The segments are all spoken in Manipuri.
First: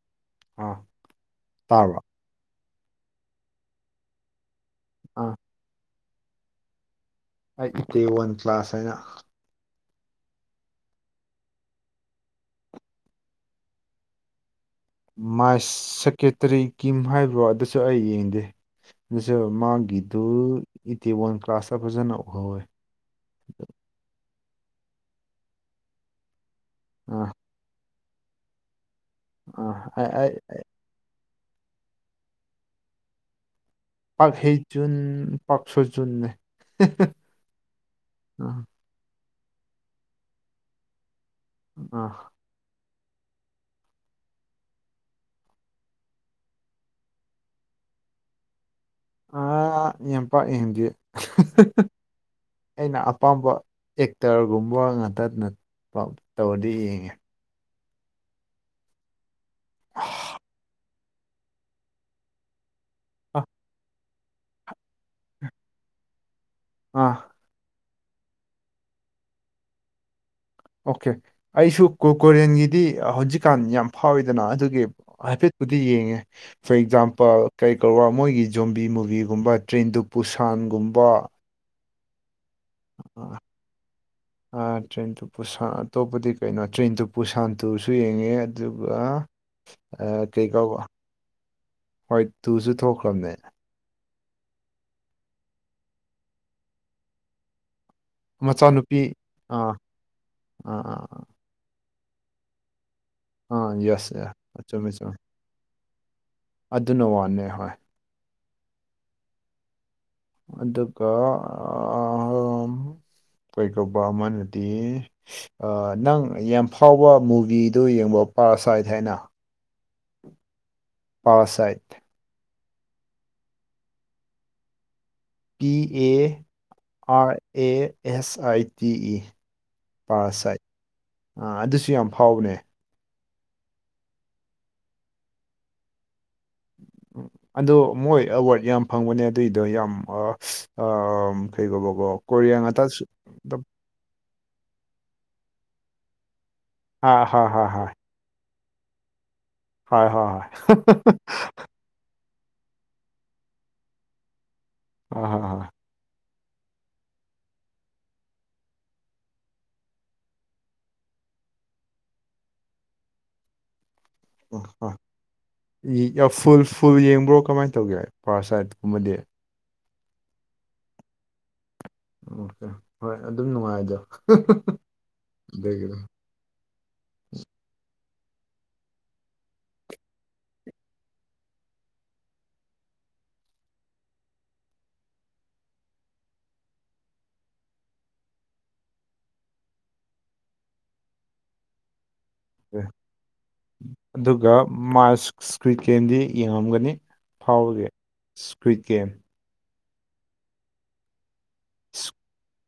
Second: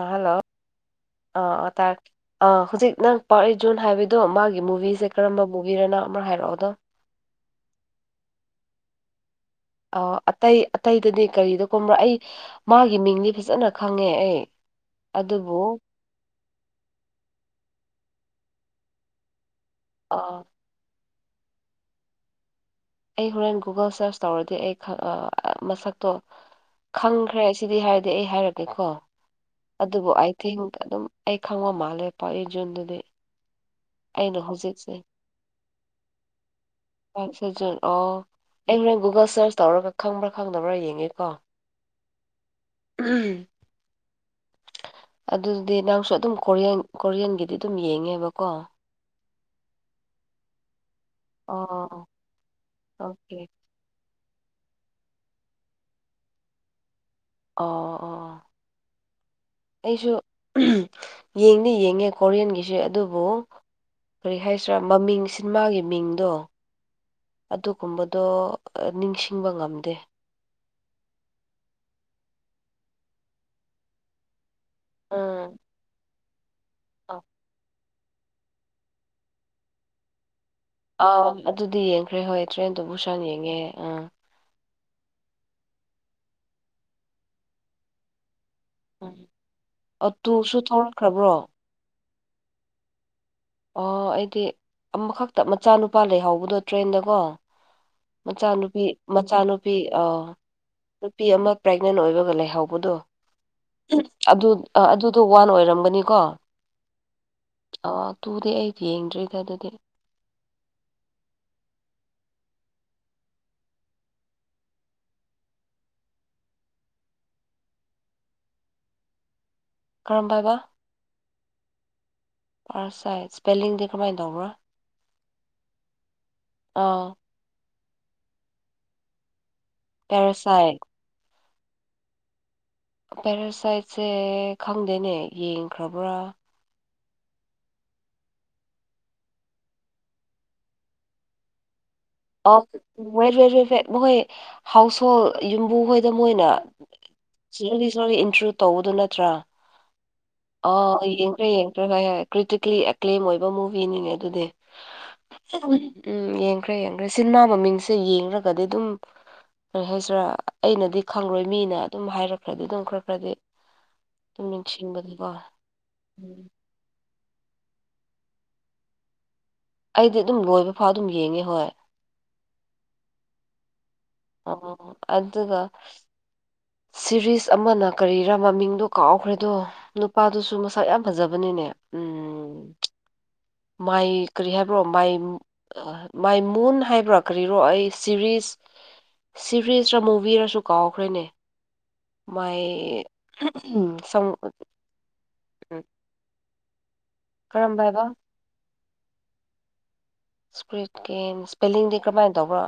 ꯑ ꯍꯜꯂꯣ ꯑꯥ ꯑꯥ ꯑꫭ ꯇꯥꯔꯕ ꯇꯥꯔꯦ ꯑ ꯍꯨꯖꯤꯛ ꯅꯪ [unintelligible] ꯖꫭꯟ ꯍꯥꯏꯕꯗꯣ ꯃꯥꯒꯤ ꯃꯨꯚꯤꯁꯦ ꯑꯥ ꯀꯔꯝꯕ ꯃꯨꯚꯤꯔꯅꯣ ꯑꯃꯨꯔꯛ ꯍꯥꯏꯔꯛ ꯑꯣꯗꯣ ꯍꯥꯏꯗꯤ ꯗꯦ ꯋꯥꯟ ꯀ꯭ꯂꯥꯁ ꯍꯥꯏꯅ ꯑꫭ ꯑꯇꯩ ꯑꯇꯩꯗꯗꯤ ꯀꯔꯤꯗ ꯀꯨꯝꯕ꯭ꯔ ꯑꯩ ꯃꯥꯒꯤ ꯃꯤꯡꯗꯤ ꯐꯖꯅ ꯈꯪꯉꯦ ꯑꯩ ꯑꯗꯨꯕꯨ ꯃꯥꯏꯁ ꯁꯦꯀꯦꯇꯔꯤ ꯀꯤꯝ ꯍꯥꯏꯕ꯭ꯔꫭ ꯑꯗꯨꯁꯨ ꯑꯩ ꯌꯦꯡꯗꯦ ꯑꯗꯨꯁꯨ ꯃꯥꯒꯤ ꯑꯗꯨ ꯑꯥ ꯏꯇꯤ ꯋꯥꯟ ꯀ꯭ꯂꯥꯁꯇ ꯐꯖꯅ ꯎꯍꯧꯋꯦ ꯑꯩ ꯍꯣꯔꯦꯟ ꯒꯨꯒꯜ ꯁꯔꯁ ꯇꯧꯔꯗꯤ ꯑꯩ ꯈ ꯃꯁꯛꯇꯣ ꯑꯥ ꯈꯪꯈ꯭ꯔꯦ ꯁꯤꯗꯤ ꯍꯥꯏꯔꯗꯤ ꯑꯩ ꯍꯥꯏꯔꯛꯀꯦꯀꯣ ꯑꯥ ꯑꯩ ꯑꯗꯨꯕꯨ ꯑꯩ ꯑꯥꯏ ꯊꯤꯡ ꯑꯗꯨꯝ ꯑꯩ ꯈꯪꯕ ꯃꯥꯜꯂꯦ [unintelligible] ꯖꯨꯟꯗꯨꯗꯤ ꯄꯥꯛ ꯑꯩꯅ ꯍꯦ ꯍꯧꯖꯤꯛꯁꯦ ꯖꯨꯟ ꯄꯥꯛ ꯁꯣ ꯖꯨꯟ ꯅꯦ ꯄꯥꯛ ꯁꯣ ꯖꯨꯟ ꯑꯣ ꯑꯩ ꯍꯨꯔꯦꯟ ꯒꯨꯒꯜ ꯁꯔꯁ ꯇꯧꯔꯒ ꯈꯪꯕ꯭ꯔ ꯈꯪꯗꯕ꯭ꯔ ꯌꯦꯡꯒꯦꯀꯣ ꯑꯥ [unintelligible] ꯑꯗꯨꯗꯤ ꯅꯪꯁꯨ ꯑꯗꯨꯝ ꯀꯣꯔꯤꯌꯟ ꯀꯣꯔꯤꯌꯟꯒꯤꯗꯤ ꯑꯗꯨꯝ ꯌꯦꯡꯉꯦꯕꯀꯣ ꯑꯥ ꯌꯥꯝ ꯄꯥꯛ ꯌꯦꯡꯗꯦ [unintelligible] ꯑꯣ ꯑꯩꯅ ꯑꯣꯀꯦ ꯑꯄꯥꯝꯕ ꯑꯦꯛꯇꯔꯒꯨꯝꯕ ꯉꯥꯛꯇ ꯅꯠ ꯄꯥꯛ ꯇꯧꯔꯗꯤ ꯌꯦꯡꯉꯦ ꯑꯣ ꯑꯣ ꯑꫭ ꯑꯩꯁꯨ [unintelligible] ꯌꯦꯡꯗꯤ ꯌꯦꯡꯉꯦ ꯀꯣꯔꯤꯌꯟꯒꯤꯁꯦ ꯑꯗꯨꯕꯨ ꯑꯥ ꯀꯔꯤ ꯍꯥꯏꯁꯤꯔ ꯃꯃꯤꯡ [unintelligible] ꯃꯥꯒꯤ ꯃꯤꯡꯗꯣ ꯑ ꯑꯗꯨꯒꯨꯝꯕꯗꯣ ꯅꯤꯡꯁꯤꯡꯕ ꯉꯝꯗꯦ ꯑꯣꯀꯦ ꯑꯩꯁꯨ ꯀꯣꯀꯨꯔꯦꯟꯒꯤꯗꯤ ꯍꯧꯖꯤꯛꯀꯥꯟ ꯌꯥꯝ ꯐꯥꯎꯋꯤꯗꯅ ꯑꯗꯨ ꯒꯤ ꯎꯝ ꯍꯥꯏꯐꯦꯠꯄꯨꯗꯤ ꯌꯦꯡꯉꯦ ꯐꯣꯔ ꯑ ꯑꯦꯛꯖꯥꯝꯄꯜ ꯀꯩ ꯀꯧꯕ꯭ꯔ ꯃꯣꯏꯒꯤ ꯖꯣꯝꯕꯤ ꯃꯨꯚꯤꯒꯨꯝꯕ ꯇ꯭ꯔꯦꯟ ꯇꯨ ꯕꯨꯁꯥꯟꯒꯨꯝꯕ ꯑꯥ ꯑꯗꯨꯗꯤ ꯌꯦꯡꯈ꯭ꯔꯦ ꯍꯣꯏ ꯇ꯭ꯔꯦꯟ ꯇꯨ ꯕꯨꯁꯥꯟ ꯌꯦꯡꯉꯦ ꯑ ꯑ‌ ꯇ꯭ꯔꯦꯟ ꯇꯨ ꯕꯨꯁꯥꯟ ꯑꯇꯣꯞꯄꯗꯤ ꯀꯩꯅꯣ ꯇ꯭ꯔꯦꯟ ꯇꯨ ꯕꯨꯁꯥꯟ ꯇꯨꯁꯨ ꯌꯦꯡꯉꯦ ꯑꯗꯨꯒ ꯎꯝ ꯑ ꯑꯣ ꯀꯩ ꯇꯨꯁꯨ ꯀꯧꯕ ꯊꯣꯛꯂꯛꯈ꯭ꯔꯕ꯭ꯔꯣ ꯍꯣꯏ ꯇꯨꯁꯨ ꯊꯣꯛꯈ꯭ꯔꯝꯅꯦ ꯑꯣ ꯑꯩꯗꯤ ꯑꯃꯈꯛꯇ ꯃꯆꯥꯅꯨꯄꯥ ꯂꯩꯍꯧꯕꯗꯣ ꯇ꯭ꯔꯦꯟꯗꯀꯣ ꯃꯆꯥꯅꯨꯄꯤ ꯑꯥ ꯃꯆꯥꯅꯨꯄꯤ ꯑ ꯑꯥ ꯑꯥ ꯅꯨꯄꯤ ꯑꯃ ꯄ꯭ꯔꯦꯛꯅꯦꯟ ꯑꯣꯏꯔꯒ ꯂꯩꯍꯧꯕꯗꯣ ꯑꯥ ꯌꯦꯁ ꯑꯗꯨ ꯌꯦꯁ ꯆꯨꯝꯃꯦ ꯆꯨꯝꯃꯦ ꯑꯗꯨꯗꯣ ꯋꯥꯟ ꯑꯣꯏꯔꯝꯒꯅꯤꯀꯣ ꯑꯗꯨꯅ ꯋꯥꯟꯅꯦ ꯍꯣꯏ ꯑꫭ ꯇꯨꯗꯤ ꯑꯩ ꯌꯦꯡꯗ꯭ꯔꯤꯗ ꯑꯗꯨꯗꯤ ꯑꯗꯨꯒ ꯑꯥꯝ ꯀꯩ‌ ꯀꯧꯕ ꯑꯃꯅꯗꯤ ꯑ ꯅꯪ ꯌꯥꯝ ꯐꯥꯎꯕ ꯃꯨꯚꯤꯗꯨ ꯌꯦꯡꯕ꯭ꯔꫭ ꯄꯥꯔ ꯁꯥꯏꯠ ꯍꯥꯏꯅ ꯀꯔꯝꯕꯕ ꯄꯥꯔ ꯁꯥꯏꯠ ꯄꯥꯔ ꯁꯥꯏꯁ ꯏꯁꯄꯦꯂꯤꯡꯗꯤ ꯀꯝꯃꯥꯏ ꯇꯧꯕ꯭ꯔ ꯄꯤ ꯑꯦ ꯑꯥ R A S I T E parasite parasite ꯑꯥ ꯑꯗꯨꯁꯨ ꯌꯥꯝ ꯐꯥꯎꯕꯅꯦ ꯄꯦꯔꯥꯁꯥꯏꯠꯁꯦ ꯈꯪꯗꯦꯅꯦ ꯌꯦꯡꯈ꯭ꯔꯕ꯭ꯔ [inaudible] ꯑꯗꯣ ꯃꯣꯏ ꯑꯋꯥꯔꯗ ꯌꯥꯝ ꯐꯪꯕꯅꯦ ꯑꯗꯨꯏꯗꯣ ꯌꯥꯝ ꯑꯥ ꯑꯥ ꯐꯩꯕꯀꯣ ꯑꯧ ꯋꯦꯠ [unintelligible] ꯃꯈ‌ꯣꯏ ꯍꯥꯎꯁꯍꯣꯜ ꯌꯨꯝꯕꯨ ꯍꯣꯏꯗ ꯃꯣꯏꯅ ꯍꯥ ꯍꯥ ꯍꯥ ꯍꯥ [unintelligible] ꯇꯧꯕꯗꯨ ꯅꯠꯇ꯭ꯔꯥ ꯍꯣꯏ ꯍꯣꯏ ꯍꯣꯏ [unintelligible] ꯀ꯭ꯔꯤꯇꯤꯀ꯭ꯂꯤ ꯑꯦꯀ꯭ꯂꯦꯝ ꯑꯣꯏꯕ ꯃꯨꯚꯤꯅꯤꯅꯦ ꯑꯗꯨꯗꯤ ꯍꯣꯏ ꯍꯣꯏ ꯍꯣꯏ ꯎꯝ ꯌꯦꯡꯈ꯭ꯔꯦ ꯌꯦꯡꯈ꯭ꯔꯦ ꯁꯤꯟꯃꯥ ꯃꯃꯤꯡꯁꯦ ꯌꯦꯡꯔꯒꯗꯤ ꯗꯨꯝ ꯀꯔꯤ ꯍꯥꯏꯁꯤꯔꯥ ꯑꯩꯅꯗꯤ ꯈꯪꯔꯣꯏ ꯃꯤꯅ ꯑꯗꯨꯝ ꯍꯥꯏꯔꯛꯈ꯭ꯔꯗꯤ ꯑꯗꯨꯝ ꯈꯔ ꯈꯔꯗꯤ ꯑꯗꯨꯝ ꯅꯤꯡꯁꯤꯡꯕꯅꯤꯀꯣ ꯐꯨꯜ ꯐꯨꯜ ꯌꯦꯡꯕ꯭ꯔꯣ ꯀꯃꯥꯏ ꯇꯩꯒꯦ ꯄ꯭ꯔꯥꯁꯥꯏꯠꯀꯨꯝꯕꯗꯤ ꯑꯩꯗꯤ ꯗꯨꯝ ꯂꯣꯏꯕ ꯐꯥꯎ ꯑꯗꯨꯝ ꯌꯦꯡꯉꯦ ꯍꯣꯏ [unintelligible] ꯍꯣꯏ ꯑꯗꯨꯝ ꯅꯨꯡꯉꯥꯏꯗ ꯑꯣ ꯑꯣ ꯑꯣ ꯑꯗꯨꯒ ꯑꯗꯨꯒꯤꯗꯣ ꯁꯤꯔꯤꯁ ꯑꯃꯅ ꯀꯔꯤꯔ ꯃꯃꯤꯡꯗ‌ꯣ ꯀꯥꯎꯈ꯭ꯔꯦꯗꯣ ꯅꯨꯄꯥꯗꯨꯁꯨ ꯃꯁꯛ ꯌꯥꯝ ꯐꯖꯕꯅꯤꯅꯦ ꯎꯝ ꯃꯥꯏ ꯀꯔꯤ ꯍꯥꯏꯕ꯭ꯔꯣ ꯃꯥꯏ ꯃꯥꯏ ꯃꯨꯟ ꯍꯥꯏꯕ꯭ꯔꯥ ꯀꯔꯤꯔꯣ ꯑꯩ ꯁꯤꯔꯤꯁ ꯁꯤꯔꯤꯁꯔꯥ ꯃꯨꯚꯤꯔꯁꯨ ꯀꯥꯎꯈ꯭ꯔꯦꯅꯦ ꯃꯥꯏ ꯁꯪ ꯃꯥ [unintelligible] ꯒꯦꯝꯗꯤ ꯌꯦꯡꯉꯝꯒꯅꯤ ꯀꯔꯝꯕ ꯐꯥꯎꯕꯒꯤ ꯍꯥꯏꯕ ꯁ꯭ꯀꯨꯏꯠꯒꯦꯝ ꯁꯀ꯭ꯔꯨꯠ ꯒꯦꯝꯁ ꯏꯁꯄꯦꯂꯤꯡꯗꯤ ꯀ꯭ꯔꯃꯥꯏ ꯇꯧꯕ꯭ꯔꯣ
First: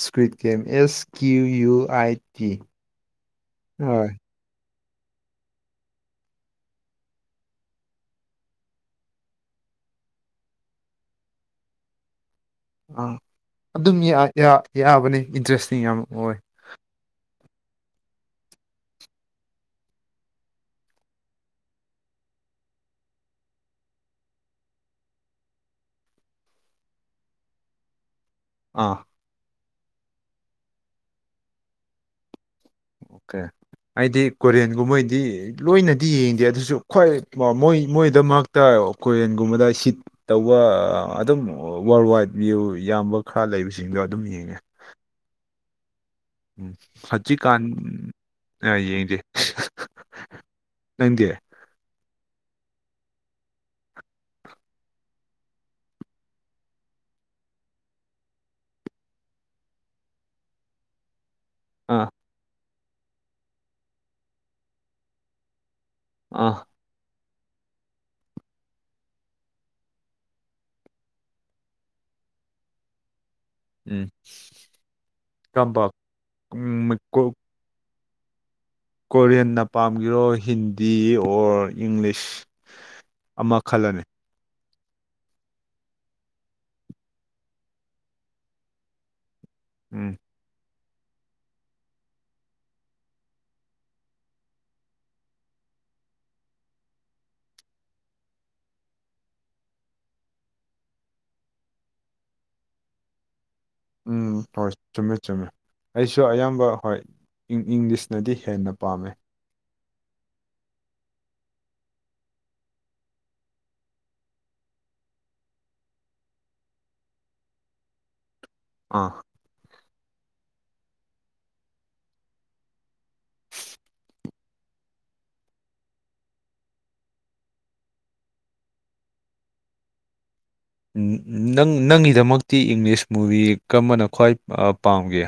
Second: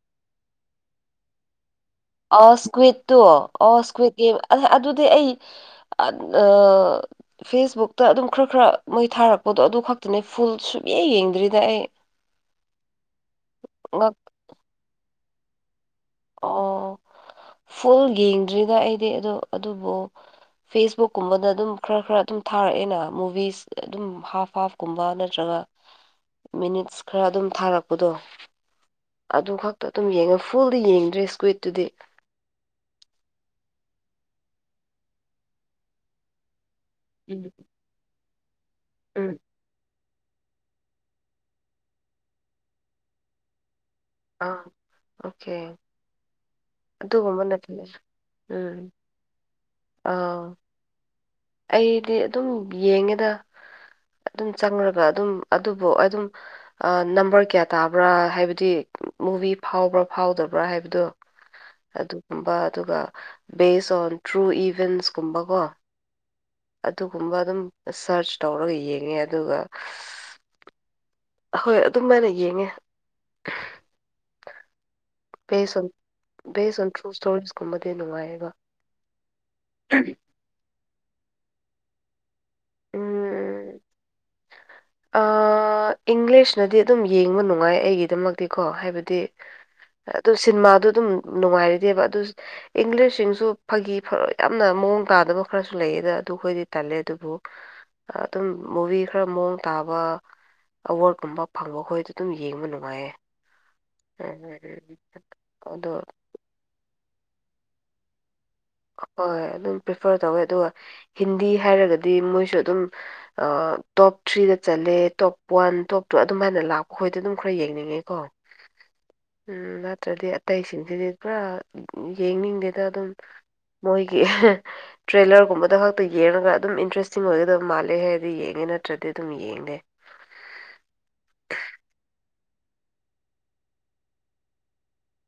squid game S Q U I T ꯑꯣ ꯁꯀ꯭ꯋꯤꯠꯇꯣ ꯑꯣ ꯍꯣꯏ ꯁꯀ꯭ꯋꯤꯠ ꯒꯦꯝ ꯑ ꯑꯗꯨꯗꯤ ꯑꯩ ꯑ ꯐꯦꯁꯕꯨꯛꯇ ꯑꯗꯨꯝ ꯈꯔ ꯈꯔ ꯃꯣꯏ ꯊꯥꯔꯛꯄꯗꯣ ꯑꯗꯨ ꯈꯛꯇꯅꯦ ꯐꯨꯜ ꯁꯨꯛꯌꯦ ꯌꯦꯡꯗ꯭ꯔꯤꯗ ꯑꯩ ꯑꯥ ꯑꯗꯨꯝ ꯉꯛ ꯌꯥ ꯌꯥ ꯌꯥꯕꯅꯤ ꯏꯟꯇꯔꯦꯁꯇꯤꯡ ꯌꯥꯝ ꯑꯣꯏ ꯑꯣ ꯐꯨꯜ ꯌꯦꯡꯗ꯭ꯔꯤꯗ ꯑꯩꯗꯤ ꯑꯗꯣ ꯑꯗꯨꯕꯨ ꯐꯦꯁꯕꯨꯛ ꯀꯨꯝꯕꯗ ꯑꯗꯨꯝ ꯈꯔ ꯈꯔ ꯑꯗꯨꯝ ꯊꯥꯔꯛꯑꯦꯅ ꯃꯨꯚꯤꯁ ꯑꯗꯨꯝ ꯍꯥꯐ ꯍꯥꯐ ꯀꯨꯝꯕ ꯅꯠꯇ꯭ꯔꯒ ꯃꯤꯅꯤꯠꯁ ꯈꯔ ꯑꯗꯨꯝ ꯊꯥꯔꯛꯄꯗꯣ ꯑꯥ ꯑꯗꯨ ꯈꯛꯇ ꯑꯗꯨꯝ ꯌꯦꯡꯉ ꯐꯨꯜꯗꯤ ꯌꯦꯡꯗ꯭ꯔꯤ ꯁꯀ꯭ꯋꯤꯠꯇꯨꯗꯤ ꯀꯩ ꯑꯩꯗꯤ ꯀꯣꯔꯤꯌꯟꯒꯨꯝꯕꯩꯗꯤ ꯂꯣꯏꯅꯗꯤ ꯌꯦꯡꯗꯦ ꯑꯗꯨꯁꯨ ꯈ꯭ꯋꯥꯏ ꯎꯝ ꯃꯣꯏ ꯃꯣꯏꯗꯣ ꯃꯔꯛꯇ ꯎꯝ ꯀꯣꯏꯔꯤꯌꯟꯒꯨꯝꯕꯗ ꯁꯤꯠ ꯇꯧꯕ ꯑꯗꯨꯝ ꯋꯥꯔꯜ ꯋꯥꯏꯗ ꯚ꯭ꯌꯨ ꯌꯥꯝꯕ ꯈꯔ ꯂꯩꯕꯁꯤ [unintelligible] ꯑꯧ ꯑꯣꯀꯦ ꯎꯝ ꯑꯗꯨꯒꯨꯝꯕꯅ ꯍꯖꯤꯛꯀꯥꯟ ꯐꯩ. ꯑ ꯌꯦꯡꯗꯦ ꯑꯧ ꯅꯪꯗꯤ ꯑꯩꯗꯤ ꯑꯗꯨꯝ ꯌꯦꯡꯉꯦꯗ ꯑꯗꯨꯝ ꯆꯪꯔꯒ ꯑꯗꯨꯝ ꯑꯗꯨꯕꯨ ꯑꯗꯨꯝ ꯑ ꯅꯝꯕꯔ ꯀꯌꯥ ꯇꯥꯕ꯭ꯔꯥ ꯍꯥꯏꯕꯗꯤ ꯃꯨꯚꯤ ꯐꯥꯎꯕ꯭ꯔꯥ ꯐꯥꯎꯗꯕ꯭ꯔꯥ ꯍꯥꯏꯕꯗꯣ ꯑꯥ ꯑꯗꯨꯒꯨꯝꯕ ꯑꯗꯨꯒ ꯕꯦꯁ ꯑꯣꯟ ꯇ꯭ꯔꯨ ꯏꯚ‌ꯦꯟꯁꯀꯨꯝꯕꯀꯣ ꯑ ꯑꯗꯨꯒꯨꯝꯕ ꯑꯗꯨꯝ ꯁꯔꯆ ꯇꯧꯔꯒ ꯌꯦꯡꯉꯦ ꯑꯗꯨꯒ ꯑꯍꯣꯏ ꯑꯗꯨꯃꯥꯏꯅ ꯌꯦꯡꯉꯦ ꯎꯝ ꯕꯦꯖ ꯑꯣꯟ ꯀꯔꯝꯕ ꯕꯦꯖ ꯑꯣꯟ ꯊ꯭ꯔꯨ ꯁ꯭ꯇꯣꯔꯤꯁꯀꯨꯝꯕꯗꯤ ꯅꯨꯡꯉꯥꯏꯌꯦꯕ ꯀꯣꯔꯤꯌꯟꯅ ꯄꯥꯝꯒꯦꯔꯣꯏ ꯍꯤꯟꯗꯤ ꯑꯣꯔ ꯏꯪꯂꯤꯁ ꯑꯃ ꯈꯜꯂꯣꯅꯦ ꯑꯥ ꯑꯥ ꯏꯪꯂꯤꯁꯅꯗꯤ ꯑꯗꯨꯝ ꯌꯦꯡꯕ ꯅꯨꯡꯉꯥꯏ ꯑꯩꯒꯤꯗꯃꯛꯇꯤꯀꯣ ꯍꯥꯏꯕꯗꯤ ꯎꯝ ꯑꯗꯨ ꯁꯤꯟꯃꯥꯗꯣ ꯑꯗꯨꯝ ꯅꯨꯡꯉꯥꯏꯔꯤꯗꯦꯕ ꯑꯗꯨ ꯏꯪꯂꯤꯁꯁꯤꯡꯁꯨ ꯐꯥꯒꯤ ꯐꯔ ꯌꯥꯝꯅ ꯃꯑꯣꯡ ꯇꯥꯗꯕ ꯈꯔꯁꯨ ꯂꯩꯌꯦꯗ ꯑꯗꯨꯈꯣꯏꯗꯤ ꯇꯜꯂꯦ ꯑꯗꯨꯕꯨ ꯑ ꯑꯗꯨꯝ ꯃꯨꯕꯤ ꯈꯔ ꯃꯑꯣꯡ ꯇꯥꯕ ꯑꯋꯥꯔꯗꯀꯨꯝꯕ ꯐꯪꯕ ꯈꯣꯏꯗꯨ ꯑꯗꯨꯝ ꯌꯦꯡꯕ ꯅꯨꯡꯉꯥꯏꯌꯦ ꯎꯝ ꯍꯣꯏ ꯆꯨꯝꯃꯦ ꯆꯨꯝꯃꯦ ꯑꯗꯣ ꯑꯩꯁꯨ ꯑꯌꯥꯝꯕ ꯍꯣꯏ ꯏꯪꯂꯤꯁꯅꯗꯤ ꯍꯦꯟꯅ ꯄꯥꯝꯃꯦ ꯍꯣꯏ ꯑꯗꯨꯝ ꯄ꯭ꯔꯤꯐꯔ ꯇꯧꯋꯦ ꯑꯗꯨꯒ ꯍꯤꯟꯗꯤ ꯍꯥꯏꯔꯒꯗꯤ ꯃꯣꯏꯁꯨ ꯑꯗꯨꯝ ꯑ ꯇꯣꯞ ꯊ꯭ꯔꯤꯗ ꯆꯟꯂꯦ ꯇꯣꯞ ꯋꯥꯟ ꯇꯣꯞ ꯇꯨ ꯑꯗꯨꯝ ꯍꯥꯏꯅ ꯂꯥꯛꯄꯈꯣꯏꯗ ꯑꯗꯨꯝ ꯈꯔ ꯌꯦꯡꯅꯤꯡꯉꯦꯀꯣ ꯑꯥ ꯎꯝ ꯅꯠꯇ꯭ꯔꯗꯤ ꯑꯇꯩꯁꯤꯡꯁꯤꯗꯤ ꯄꯨꯔꯥ ꯌꯦꯡꯅꯤꯡꯗꯦꯗ ꯑꯗꯨꯝ ꯃꯣꯏꯒꯤ ꯇ꯭ꯔꯦꯂꯔꯒꯨꯝꯕꯗ ꯈꯛꯇ ꯌꯦꯡꯉꯒ ꯑꯗꯨꯝ ꯏꯟꯇꯔꯦꯁꯇꯤꯡ ꯑꯣꯏꯒꯗꯕ ꯃꯥꯜꯂꯦ ꯍꯥꯏꯔꯗꯤ ꯌꯦꯡꯉꯦ ꯅꯠꯇ꯭ꯔꯗꯤ ꯑꯗꯨꯝ ꯌꯦꯡꯗꯦ ꯅꯪ ꯅꯪꯒꯤꯗꯃꯛꯇꯤ ꯏꯪꯂꯤꯁ ꯃꯨꯚꯤ ꯀꯝꯕꯅ ꯈ꯭ꯋꯥꯏ ꯑ ꯄꯥꯝꯒꯦ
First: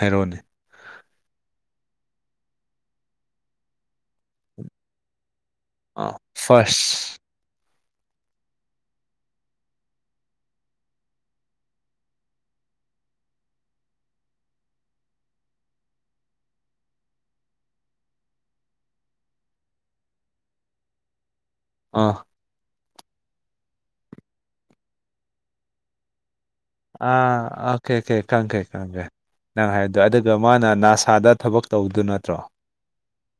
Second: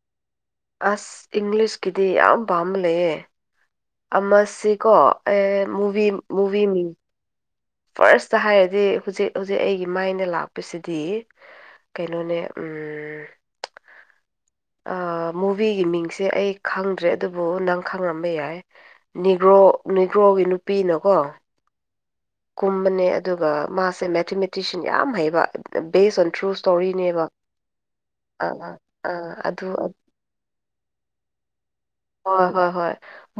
ꯍꯥꯏꯔꯣꯅꯦ ꯑꯁ ꯏꯪꯂꯤꯁꯀꯤꯗꯤ ꯌꯥꯝ ꯄꯥꯝꯕ ꯂꯩꯌꯦ ꯑꯃꯁꯤꯀꯣ ꯑꯦ ꯃꯨꯚꯤ ꯑꯥ ꯃꯨꯚꯤ ꯃꯤ ꯐꯥꯔꯁ ꯐꯥꯔꯁꯇ ꯍꯥꯏꯔꯗꯤ ꯍꯧꯖꯤꯛ ꯍꯧꯖꯤꯛ ꯑꯩꯒꯤ ꯃꯥꯏꯟꯗ ꯂꯥꯛꯄꯁꯤꯗꯤ ꯀꯩꯅꯣꯅꯦ ꯎꯝ ꯑꯥ ꯃꯨꯚꯤꯒꯤ ꯃꯤꯡꯁꯦ ꯑꯩ ꯈꯪꯗ꯭ꯔꯦ ꯑꯗꯨꯕꯨ ꯅꯪ ꯈꯪꯉꯝꯕ ꯌꯥꯏ ꯅꯤꯒ꯭ꯔꯣ ꯅꯤꯒ꯭ꯔꯣꯒꯤ ꯅꯨꯄꯤꯅꯀꯣ ꯑꯥ ꯀꯨꯝꯕꯅꯦ ꯑꯗꯨꯒ ꯃꯥꯁꯦ ꯃꯦꯊꯃꯦꯊꯤꯛꯁꯌꯟ ꯌꯥꯝ ꯍꯩꯕ ꯕꯦꯁ ꯑꯣꯟ ꯇ꯭ꯔꯨꯁ ꯑꯥ ꯑꯣꯀꯦ ꯑꯣꯀꯦ ꯈꯪꯒꯦ ꯈꯪꯒꯦ ꯑꯥ ꯑꯗꯨ ꯅꯪ ꯍꯥꯏꯗꯣ ꯑꯗꯨꯒ ꯃꯥꯅ ꯅꯥꯁꯥꯗ ꯊꯕꯛ ꯇꯧꯗꯨ ꯅꯠꯇ꯭ꯔꯣ ꯍꯣꯏ ꯍꯣꯏ ꯍꯣꯏ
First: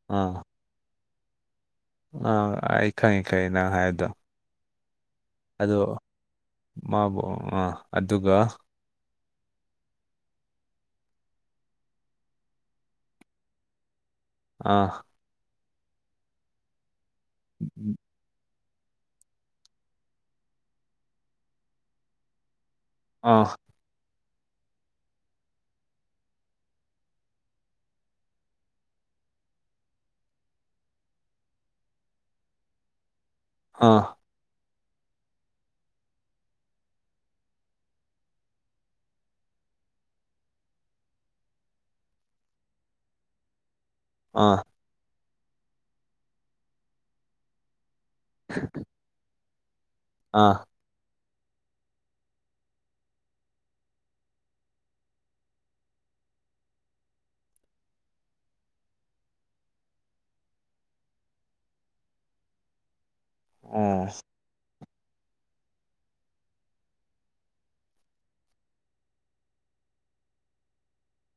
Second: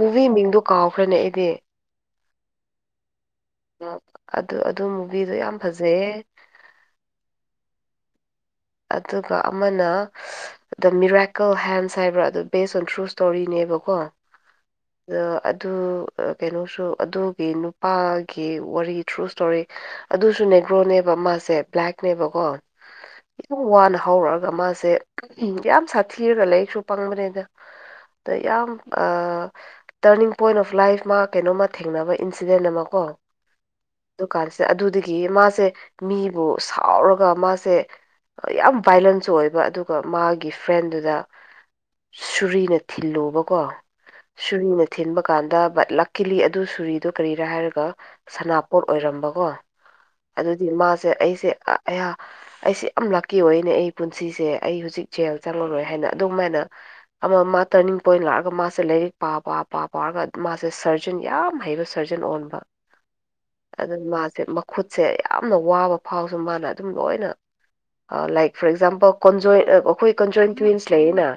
ꯃꯨꯚꯤ ꯃꯤꯡꯗꯣ ꯀꯥꯎꯈ꯭ꯔꯅꯦ ꯑꯩꯗꯤ ꯑ ꯑꯩ ꯈꯪꯉꯤ ꯈꯪꯉꯤ ꯅꯪ ꯎꯝ ꯍꯥꯏꯗꯣ ꯑꯗꯨ ꯑꯗꯨ ꯃꯨꯚꯤꯗꯣ ꯌꯥꯝ ꯐꯖꯩꯌꯦ ꯃꯥꯕꯨ ꯑ ꯑꯗꯨꯒ ꯑꯗꯨꯒ ꯑꯃꯅ ꯗ ꯃꯤꯔꯥꯏꯀꯜ ꯍꯦꯟꯁ ꯍꯥꯏꯕ꯭ꯔ ꯑꯗꯨꯗꯣ ꯕꯦꯁ ꯑꯣꯟ ꯇ꯭ꯔꯨ ꯏꯁꯇꯣꯔꯤꯅꯦꯕꯀꯣ ꯑꯥ ꯑꯗ ꯑꯗꯨ ꯀꯩꯅꯣꯁꯨ ꯑꯗꯨꯒꯤ ꯅꯨꯄꯥ ꯀꯤ ꯋꯥꯔꯤ ꯇ꯭ꯔꯨ ꯁ꯭ꯇꯣꯔꯤ ꯑꯗꯨꯁꯨ ꯅꯦꯒ꯭ꯔꯣꯅꯦꯕ ꯃꯥꯁꯦ ꯕ꯭ꯂꯦꯛꯅꯦꯕꯀꯣ ꯑꯥ ꯌꯥꯝ ꯋꯥꯅ ꯍꯧꯔꯛꯑꯒ ꯃꯥꯁꯦ ꯌꯥꯝ ꯁꯥꯊꯤꯔꯒ ꯂꯥꯏꯔꯤꯛꯁꯨ ꯄꯪꯕꯅꯤꯗ ꯑꯗ ꯌꯥꯝ ꯑꯥ ꯇꯔꯅꯤꯡ ꯄꯣꯏꯟ ꯑꯣꯐ ꯂꯥꯏꯐ ꯃꯥ ꯀꯩꯅꯣꯝꯃ ꯊꯦꯡꯅꯕ ꯏꯟꯁꯤꯗꯦꯟ ꯑꯃ ꯀꯣ ꯑꯥ ꯗꯨꯀꯥꯟꯁꯤꯗ ꯑꯗꯨꯗꯒꯤ ꯃꯥꯁꯦ ꯃꯤꯕꯨ ꯁꯥꯎꯔꯒ ꯃꯥꯁꯦ ꯌꯥꯝ ꯚꯥꯏꯂꯦꯟꯁ ꯑꯣꯏꯕ ꯑꯗꯨꯒ ꯃꯥꯒꯤ ꯐ꯭ꯔꯦꯟꯗꯨꯗ ꯁꯨꯔꯤꯅ ꯊꯤꯜꯂꯨꯕꯀꯣ ꯑꯥ ꯁꯨꯔꯤꯅ ꯊꯤꯟꯕ ꯀꯥꯟꯗ ꯕꯠ ꯂꯛꯀꯤꯂꯤ ꯑꯗꯨ ꯁꯣꯔꯤꯗꯨ ꯀꯔꯤꯔꯥ ꯍꯥꯏꯔꯒ ꯁꯅꯥꯄꯣꯠ ꯑꯣꯏꯔꯝꯕꯀꯣ ꯑꯥ ꯑꯗꯨꯗꯤ ꯃꯥꯁꯦ ꯑꯩꯁꯦ ꯑꯥ ꯑꯩꯌꯥ ꯑꯩꯁꯦ ꯌꯥꯝ ꯂꯛꯀꯤ ꯑꯣꯏꯅꯦ ꯑꯩ ꯄꯨꯟꯁꯤꯁꯦ ꯑꯩ ꯍꯧꯖꯤꯛ ꯖꯦꯜ ꯆꯪꯉꯔꯣꯏ ꯍꯥꯏꯅ ꯑꯗꯨꯝꯃꯥꯏꯅ ꯑꯃ ꯃꯥ ꯇꯔꯅꯤꯡ ꯄꯣꯏꯟ ꯂꯥꯛꯑꯒ ꯃꯥꯁꯦ ꯂꯥꯏꯔꯤꯛ ꯄꯥ ꯄ ꯄꯥ ꯄꯥꯔꯒ ꯃꯥꯁꯦ ꯁꯔ ꯖꯟ ꯌꯥꯝ ꯍꯩꯕ ꯁ꯭ꯔꯖꯟ ꯑꯣꯟꯕ꯫ [inaudible] ꯑꯗꯨ ꯑꯣ ꯃꯥꯁꯦ ꯃꯈꯨꯠꯁꯦ ꯌꯥꯝꯅ ꯋꯥꯕ ꯐꯥꯎꯁꯨ ꯃꯥꯅ ꯑꯗꯨꯝ ꯂꯣꯏꯅ ꯑ ꯂꯥꯏꯛ ꯐꯣꯔ ꯑꯦꯛꯖꯥꯝꯄꯜ ꯀꯣꯟꯖꯣꯏꯟ ꯑ-ꯑꯩꯈꯣꯏ ꯀꯣꯟꯖꯣꯏꯟ ꯇ꯭ꯋꯤꯟꯁ ꯂꯩꯌꯦꯅ꯫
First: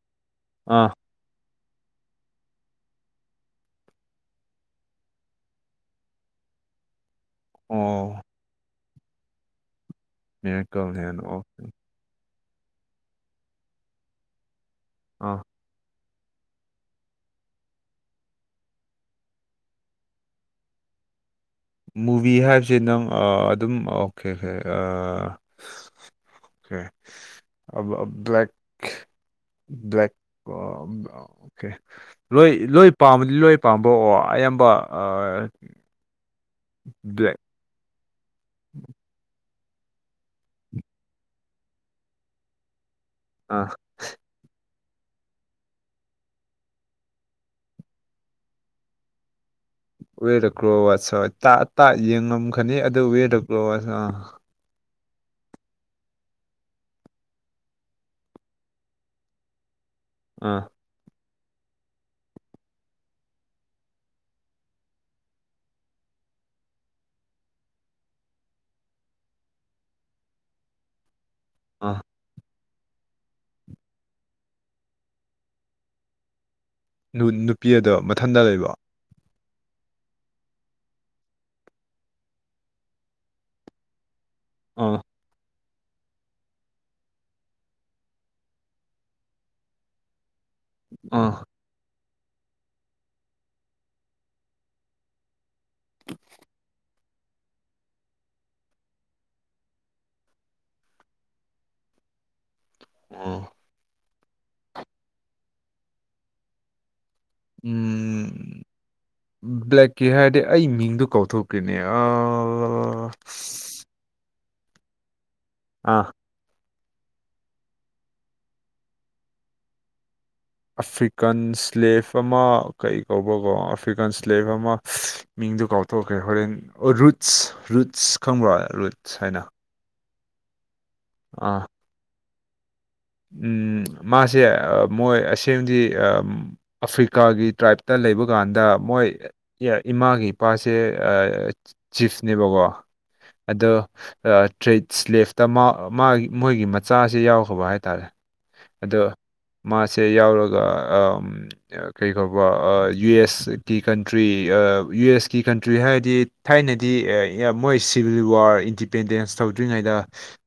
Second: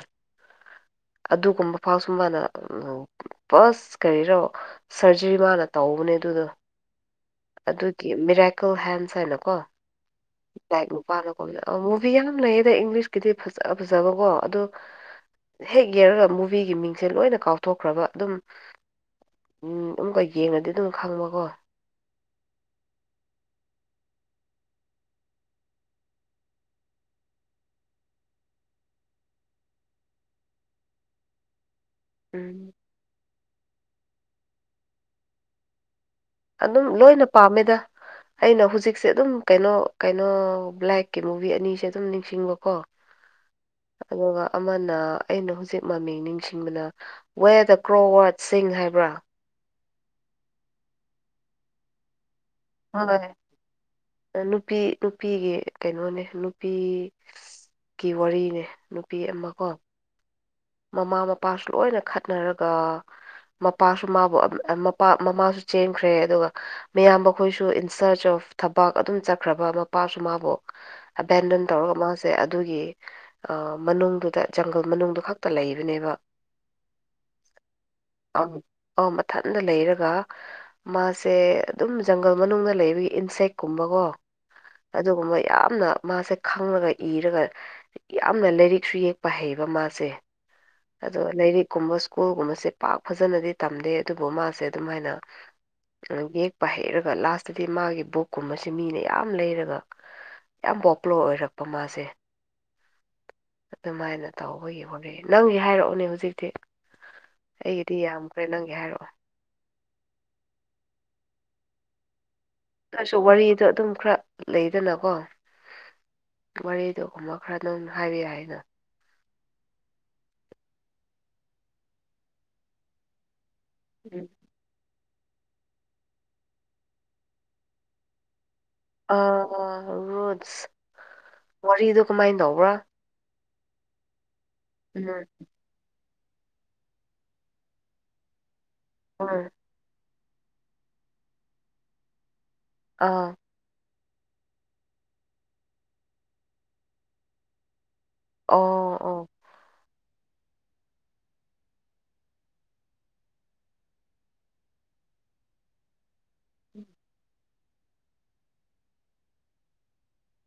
ꯑꯥ꯫ ꯑꯗꯨꯒꯨꯝꯕ ꯐꯥꯎ ꯁꯨ ꯃꯥꯅ ꯐꯁ ꯀꯔꯤꯔꯣ ꯁꯔꯖꯔꯤ ꯃꯥꯅ ꯇꯧꯕꯅꯦ ꯑꯗꯨꯗꯣ꯫ ꯑꯗꯨꯒꯤ ꯑꯣ ꯃꯤꯔꯦꯀꯜ ꯍꯦꯟꯁ ꯍꯥꯏꯅꯀꯣ꯫ ꯃꯤꯔꯦꯀꯜ ꯍꯦꯟ [unintelligible] ꯃꯨꯚꯤ ꯌꯥꯝ ꯂꯩꯌꯦꯗ ꯏꯪꯂꯤꯁꯀꯤꯗꯤ ꯐꯖ ꯐꯖꯕꯀꯣ ꯑꯗꯣ ꯑꯥ꯫ ꯍꯦꯛ ꯌꯦꯡꯔꯒ ꯃꯨꯚꯤꯒꯤ ꯃꯤꯡꯁꯦ ꯂꯣꯏꯅ ꯀꯥꯎꯊꯣꯛꯈ꯭ꯔꯕ ꯑꯗꯨꯝ ꯎꯝ ꯑꯃꯨꯛꯀ ꯌꯦꯡꯑꯗꯤ ꯑꯗꯨꯝ ꯈꯪꯕꯀꯣ꯫ ꯃꯨꯚꯤ ꯍꯥꯏꯕꯁꯦ ꯅꯪ ꯑ ꯑꯗꯨꯝ ꯑꯣꯈꯦ ꯈꯦ ꯑꯥ ꯈꯦ꯫ ꯑ ꯕ꯭ꯂꯦꯛ ꯕ꯭ꯂꯦꯛ ꯑꯣꯀꯦ꯫ ꯂꯣꯏ ꯎꯝ ꯂꯣꯏ ꯄꯥꯝꯕꯗꯤ ꯂꯣꯏ ꯄꯥꯝꯕ ꯑꯣ ꯑꯌꯥꯝꯕ ꯑ ꯑꯗꯨꯝ ꯂꯣꯏꯅ ꯄꯥꯝꯃꯦꯗ ꯑꯩꯅ ꯍꯨꯖꯤꯛꯁꯦ ꯑꯗꯨꯝ ꯀꯩꯅꯣ ꯀꯩꯅꯣ ꯕ꯭ꯂꯦꯛꯀꯤ ꯃꯨꯚꯤ ꯑꯅꯤꯁꯦ ꯑꯗꯨꯝ ꯅꯤꯡꯁꯤꯡꯕꯀꯣ꯫ ꯑ꯫ ꯑꯗꯨꯒ ꯑꯃꯅ ꯑꯩꯅ ꯍꯨꯖꯤꯛ ꯃꯃꯤꯡ ꯅꯤꯡꯁꯤꯡꯕꯅ ꯋꯦ ꯗ ꯀ꯭ꯔꯣ ꯋꯥꯠꯁꯤꯡ ꯍꯥꯏꯕ꯭ꯔꯥ꯫ ꯋꯦ ꯗ ꯀ꯭ꯔꯣ ꯋꯥꯠꯁ ꯍꯣꯏ ꯇꯥ ꯇꯥ ꯌꯦꯡꯉꯝꯈꯅꯤ ꯑꯗꯨ ꯋꯦ ꯗ ꯀ꯭ꯔꯣ ꯋꯥꯠꯁ ꯑꯥ꯫ ꯑ ꯅꯨꯄꯤ ꯅꯨꯄꯤꯒꯤ ꯀꯩꯅꯣꯅꯦ ꯅꯨꯄꯤ ꯒꯤ ꯋꯥꯔꯤꯅꯦ ꯅꯨꯄꯤ ꯑꯃꯀꯣ꯫ ꯑꯥ꯫ ꯃꯃꯥ ꯃꯄꯥꯁꯨ ꯂꯣꯏꯅ ꯈꯠꯅꯔꯒ ꯃꯄꯥꯁꯨ ꯃꯥꯕꯨ ꯑꯝ ꯑ ꯃꯄꯥ ꯃꯃꯥꯁꯨ ꯆꯦꯟꯈ꯭ꯔꯦ ꯑꯗꯨꯒ ꯃꯌꯥꯝꯕ ꯈꯣꯏꯁꯨ ꯏꯟ ꯁ꯭ꯔꯆ ꯑꯣꯐ ꯊꯕꯛ ꯑꯗꯨꯝ ꯆꯠꯈ꯭ꯔꯕ ꯃꯄꯥꯁꯨ ꯃꯥꯕꯨ ꯑꯦꯕꯦꯟꯗꯟ ꯇꯧꯔꯒ ꯑꯥ ꯃꯥꯁꯦ ꯑꯗꯨꯒꯤ ꯑ ꯃꯅꯨꯡꯗꯨꯗ ꯖꯪꯒꯜ ꯃꯅꯨꯡꯗꯨ ꯈꯛꯇ ꯂꯩꯕꯅꯦꯕ꯫ ꯅꯨ ꯅꯨꯄꯤ ꯑꯗꯣ ꯃꯊꯟꯗ ꯑꯝ ꯂꯩꯕ꯫ ꯑꯧ ꯃꯊꯟꯗ ꯂꯩꯔꯒ ꯃꯥꯁꯦ ꯑꯗꯨꯝ ꯖꯪꯒꯜ ꯃꯅꯨꯡꯗ ꯂꯩꯕꯒꯤ ꯏꯟꯁꯦꯛꯀꯨꯝꯕꯀꯣ꯫ ꯑꯥ ꯑꯗꯨꯒꯨꯝꯕ ꯌꯥꯝꯅ ꯃꯥꯁꯦ ꯈꯪꯂꯒ ꯏꯔꯒ ꯌꯥꯝꯅ ꯂꯥꯏꯔꯤꯛꯁꯨ ꯌꯦꯛꯄ ꯍꯩꯕ ꯃꯥꯁꯦ꯫ ꯑꯗꯣ ꯑꯥ ꯂꯥꯏꯔꯤꯛꯀꯨꯝꯕ ꯁ꯭ꯀꯨꯜꯒꯨꯝꯕꯁꯦ ꯄꯥꯛ ꯐꯖꯅꯗꯤ ꯇꯝꯗꯦ ꯑꯗꯨꯕꯨ ꯃꯥꯁꯦ ꯑꯗꯨꯝꯥꯏꯅ ꯑ ꯌꯦꯛꯄ ꯍꯩꯔꯒ ꯂꯥꯁꯇꯗꯤ ꯃꯥꯒꯤ ꯕꯨꯛꯀꯨꯝꯕꯁꯦ ꯃꯤꯅ ꯌꯥꯝ ꯂꯩꯔꯒ ꯌꯥꯝ ꯄꯣꯄꯨꯂꯔ ꯑꯣꯏꯔꯛꯄ ꯃꯥꯁꯦ꯫ ꯑꯥ ꯑꯗꯨꯃꯥꯏꯅ ꯇꯧꯕꯒꯤ ꯋꯥꯔꯤ ꯅꯪꯒꯤ ꯍꯥꯏꯔꯛꯑꯣꯅꯦ ꯍꯨꯖꯤꯛꯇꯤ꯫ ꯑꯩꯒꯤꯗꯤ ꯌꯥꯝꯈ꯭ꯔꯦ ꯎꯝ ꯅꯪꯒꯤ ꯍꯥꯏꯔꯛꯑꯣ꯫ ꯕ꯭ꯂꯦꯛꯀꯤ ꯍꯥꯏꯔꯗꯤ ꯑꯩ ꯃꯤꯡꯗꯨ ꯀꯥꯎꯊꯣꯛꯈ꯭ꯔꯦꯅꯦ ꯑꯥ꯫ ꯇꯥꯔꯁꯨ ꯋꯥꯔꯤꯗꯣ ꯑꯗꯨꯝ ꯈꯔ ꯂꯩꯗꯅꯀꯣ꯫ ꯑꯥ꯫ ꯋꯥꯔꯤꯗꯨꯒꯨꯝꯕ ꯈꯔ ꯅꯪꯅ ꯍꯥꯏꯕ ꯌꯥꯏꯅ꯫ ꯑꯐ꯭ꯔꯤꯀꯥꯟ ꯏꯁ꯭ꯂꯦꯞ ꯑꯃ ꯀꯩ ꯀꯧꯕꯀꯣ ꯑꯐ꯭ꯔꯤꯀꯥꯟ ꯎꯝ ꯏꯁꯂꯦꯞ ꯑꯃ ꯃꯤꯡꯗꯨ ꯀꯥꯎꯊꯣꯛꯈ꯭ꯔꯦ ꯍꯣꯔꯦꯟ ꯑꯣ ꯔꯨꯠꯁ ꯔꯨꯠꯁ ꯈꯪꯕ꯭ꯔꯣ ꯔꯨꯠ ꯑꯥ ꯔꯨꯠꯁ ꯑꯥ ꯋꯥꯔꯤꯗꯣ ꯀꯃꯥꯏꯟ ꯇꯧꯕ꯭ꯔꯥ ꯎꯝ ꯃꯥꯁꯦ ꯑꯥ ꯎꯝ ꯃꯣꯏ ꯑꯁꯦꯡꯕꯗꯤ ꯑꯝ ꯑꯐ꯭ꯔꯤꯀꯥꯒꯤ ꯇ꯭ꯔꯥꯏꯞꯇ ꯂꯩꯕ ꯀꯥꯟꯗ ꯃꯣꯏ ꯎꯝ ꯌ ꯏꯃꯥꯒꯤ ꯅꯨꯄꯥꯁꯦ ꯑꯥ ꯆꯤ ꯆꯤꯞꯁꯅꯦꯕꯀꯣ ꯑꯥ ꯑꯗꯣ ꯑꯥ ꯊ꯭ꯔꯤꯠꯁ ꯏꯁꯂꯦꯞꯇ ꯃꯥ ꯃꯥꯒꯤ ꯃꯣꯏꯒꯤ ꯃꯆꯥꯁꯤ ꯌꯥꯎꯈ꯭ꯔꯕ ꯍꯥꯏꯇꯥꯔꯦ ꯑꯣ ꯑꯗꯣ ꯑꯣ ꯃꯥꯁꯦ ꯌꯥꯎꯔꯒ ꯑꯥꯝ ꯑꯥ ꯀꯩ ꯀꯧꯕ ꯑꯏ ꯌꯨ ꯑꯦꯁ ꯀꯤ ꯀꯟꯇ꯭ꯔꯤ ꯑꯥ ꯌꯨ ꯑꯦꯁ ꯀꯤ ꯀꯟꯇ꯭ꯔꯤ ꯍꯥꯏꯗꯤ ꯊꯥꯏꯅꯗꯤ ꯑ ꯃꯣꯏ ꯁꯤꯚꯤꯜ ꯋꯥꯔ ꯏꯟꯗꯤꯄꯦꯟꯗꯦꯟꯁ ꯇꯧꯗ꯭ꯔꯤꯉꯩꯗ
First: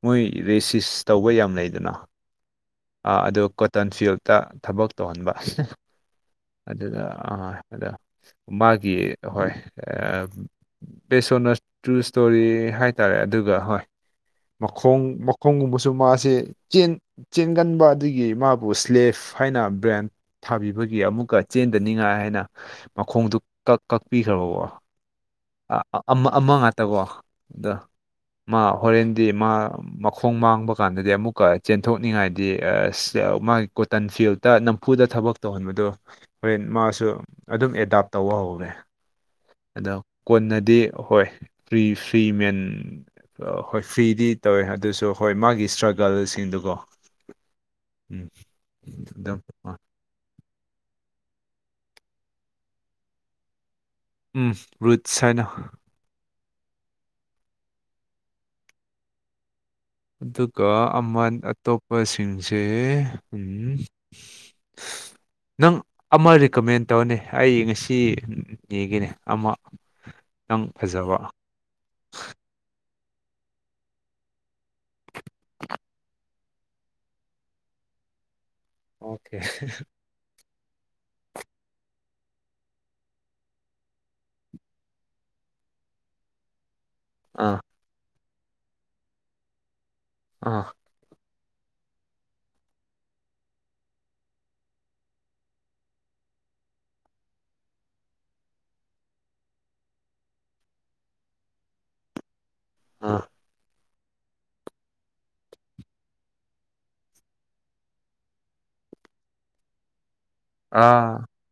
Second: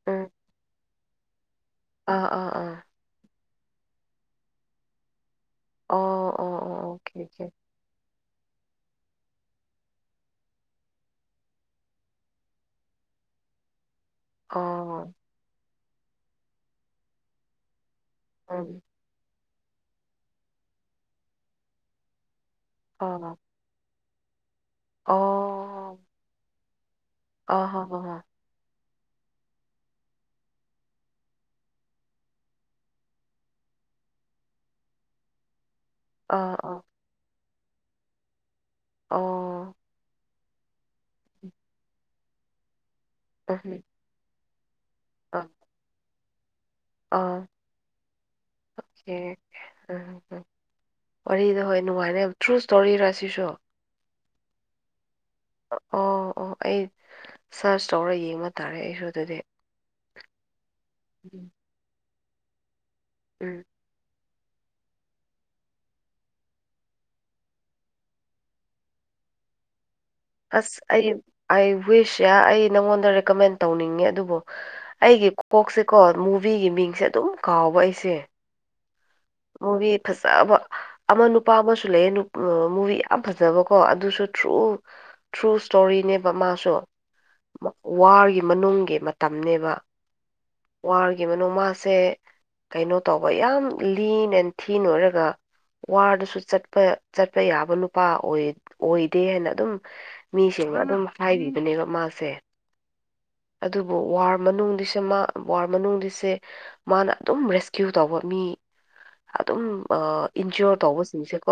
ꯃꯣꯏ ꯎꯝ ꯔꯦꯁꯤꯁ ꯇꯧꯕ ꯌꯥꯝ ꯂꯩꯗꯅ ꯑꯥ ꯑꯥ ꯑꯥ ꯑꯥ ꯑꯗꯨ ꯀꯣꯇꯟ ꯐꯤꯜꯇ ꯊꯕꯛ ꯇꯧꯍꯟꯕ ꯑꯣ ꯑꯣ ꯑꯣ ꯑꯗꯨꯗ ꯑꯣꯀꯦ ꯑꯣꯀꯦ ꯑꯥ ꯑꯗ ꯃꯥꯒꯤ ꯍꯣꯏ ꯑꯥꯝ ꯕꯦꯁ ꯑꯣꯟ ꯅ ꯇ꯭ꯔꯨ ꯏꯁꯇꯣꯔꯤ ꯍꯥꯏꯇꯥꯔꯦ ꯑꯗꯨꯒ ꯍꯣꯏ ꯃꯈꯣꯡ ꯑꯣ ꯃꯈꯣꯡꯒꯨꯝꯕꯁꯨ ꯃꯥꯁꯦ ꯆꯦꯟ ꯆꯦꯟꯒꯟꯕ ꯑꯗꯨꯒꯤ ꯃꯥꯕꯨ ꯎꯝ ꯁ꯭ꯂꯦꯐ ꯍꯥꯏꯅ ꯕ꯭ꯔꯦꯟ ꯊꯥꯕꯤꯕꯒꯤ ꯑꯃꯨꯛꯀ ꯆꯦꯟꯗꯅꯤꯡꯉꯥꯏ ꯍꯥꯏꯅ ꯃꯈꯣꯡꯗꯨ ꯑꯣ ꯀꯛ ꯀꯛꯄꯤꯈ꯭ꯔꯕꯕꯣ ꯑꯥ ꯑ ꯑꯣ ꯑꯃ ꯑꯃ ꯉꯥꯛꯇꯒ‌ꯣ ꯑꯥ ꯍꯥ ꯑꯥ ꯍ ꯃꯥ ꯍꯣꯔꯦꯟꯗꯤ ꯃꯥ ꯃꯈꯣꯡ ꯃꯥꯡꯕ ꯀꯥꯟꯗꯗꯤ ꯑꯃꯨꯛꯀ ꯆꯦꯟꯊꯣꯛ ꯥꯅꯤꯡꯉꯥꯏꯗꯤ ꯑꯁ ꯑ ꯃꯥꯒꯤ ꯀꯣꯇꯟ ꯐꯤꯜꯗ ꯅꯝꯐꯨꯗ ꯊꯕꯛ ꯇꯧꯍꯟꯕꯗꯨ ꯑꯥ ꯍꯣꯔꯦꯟ ꯑꯥ ꯃꯥꯁꯨ ꯑꯗꯨꯝ ꯑꯦꯗꯥꯞ ꯇꯧꯕ ꯍꯧꯔꯦ ꯑꯣ ꯑꯗꯨꯝ ꯀꯣꯟꯅꯗꯤ ꯍꯣꯏ ꯐ꯭ꯔꯤ ꯐ꯭ꯔꯤ ꯃꯦꯟ ꯑꯥ ꯍꯣꯏ ꯎꯝ ꯐ꯭ꯔꯤꯗꯤ ꯇꯧꯋꯦ ꯑꯗꯨꯁ ꯑꯗꯣ ꯍꯣꯏ ꯃꯥꯒꯤ ꯏꯁꯇ꯭ꯔꯒꯜꯁꯤꯡꯗꯨꯒ‌ꯣ ꯑꯥ ꯃꯥꯁꯦ ꯑꯗꯨꯝ ꯑꯥ ꯎꯝ ꯋꯥꯔꯤꯗꯣ ꯍꯣꯏ ꯅꯨꯡꯉꯥꯏꯅ‌ꯦ ꯇ꯭ꯔꯨ ꯁ꯭ꯇꯣꯔꯤꯔꯥ ꯁꯤꯁꯨ ꯎꯝ ꯔꯨꯠꯁ ꯍꯥꯏꯅ ꯑꯣ ꯑꯣ ꯑꯩ ꯁꯔꯁ ꯇꯧꯔ ꯌꯦꯡꯕ ꯇꯥꯔꯦ ꯑꯩꯁꯨ ꯑꯗꯨꯗꯤ ꯑꯗꯨꯒ ꯑꯃꯟ ꯎꯝ ꯑꯇꯣꯞꯄꯁꯤꯡꯁꯦ ꯎꯝ [inaudible] ꯅꯪ ꯑꯃ ꯔꯤꯀꯃꯦꯟ ꯇꯧꯅꯦ ꯑꯩ ꯉꯁꯤ ꯌꯦꯡꯒꯦꯅꯦ ꯑꯃ [unintelligible] ꯑꯁ ꯑꯩ ꯐꯖꯕ ꯑꯥꯏ ꯋꯤꯁ ꯌꯥ ꯑꯩ ꯅꯪꯉꯣꯟꯗ ꯔꯤꯀꯃꯦꯟ ꯇꯧꯅꯤꯡꯉꯦ ꯑꯗꯨꯕꯨ ꯑꯩꯒꯤ ꯀꯣꯛꯁꯦꯀꯣ ꯃꯨꯚꯤꯒꯤ ꯃꯤꯡꯁꯦ ꯑꯗꯨꯝ ꯀꯥꯎꯕ ꯑꯩꯁꯦ ꯑꯣꯀꯦ ꯃꯨꯚꯤ ꯐꯖꯕ ꯑꯃ ꯅꯨꯄꯥ ꯑꯃꯁꯨ ꯂꯩꯌꯦ ꯅꯨꯞ ꯃꯨꯚꯤ ꯌꯥꯝ ꯐꯖꯕꯀꯣ ꯑꯗꯨꯁꯨ ꯊ꯭ꯔꯨ ꯊ꯭ꯔꯨ ꯏꯁꯇꯣꯔꯤꯅꯦꯕ ꯃꯥꯁꯨ ꯑꯥ ꯋꯥꯔꯒꯤ ꯃꯅꯨꯡꯒꯤ ꯃꯇꯝꯅꯦꯕ ꯑꯥ ꯋꯥꯔꯒꯤ ꯃꯅꯨꯡ ꯃꯥꯁꯦ ꯀꯩꯅꯣ ꯇꯧꯕ ꯌꯥꯝ ꯂꯤꯟ ꯑꯦꯟ ꯊꯤꯟ ꯑꯣꯏꯔꯒ ꯋꯥꯔꯗꯁꯨ ꯆꯠꯄ ꯆꯠꯄ ꯌꯥꯕ ꯅꯨꯄꯥ ꯑꯣꯏ ꯑꯣꯏꯗꯦ ꯍꯥꯏꯅ ꯑꯗꯨꯝ ꯃꯤꯁꯤꯡꯅ ꯑꯗꯨꯝ ꯍꯥꯏꯕꯤꯕꯅꯦꯕ ꯃꯥꯁꯦ ꯑꯥ ꯑꯗꯨꯕꯨ ꯋꯥꯔ ꯃꯅꯨꯡꯗꯨꯁꯨ ꯃꯥ ꯋꯥꯔ ꯃꯅꯨꯡꯗꯤꯁꯦ ꯃꯥꯅ ꯑꯗꯨꯝ ꯔꯦꯁꯀ꯭ꯌꯨ ꯇꯧꯕ ꯃꯤ ꯑꯗꯨꯝ ꯑ ꯏꯟꯖꯣꯔ ꯑꯥ ꯇꯧꯕꯁꯤꯡꯁꯦꯀꯣ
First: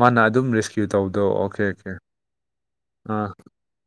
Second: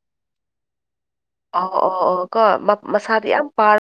ꯃꯥꯅ ꯑꯗꯨꯝ ꯔꯦꯁꯀ꯭ꯌꯨ ꯇꯧꯕꯗꯣ ꯑꯣꯀꯦ ꯑꯣ ꯑꯣꯀꯦ ꯑꯣ ꯑꯣ ꯀꯣ ꯃꯁꯥꯗꯤ ꯑꯥ ꯌꯥꯝ ꯄꯥ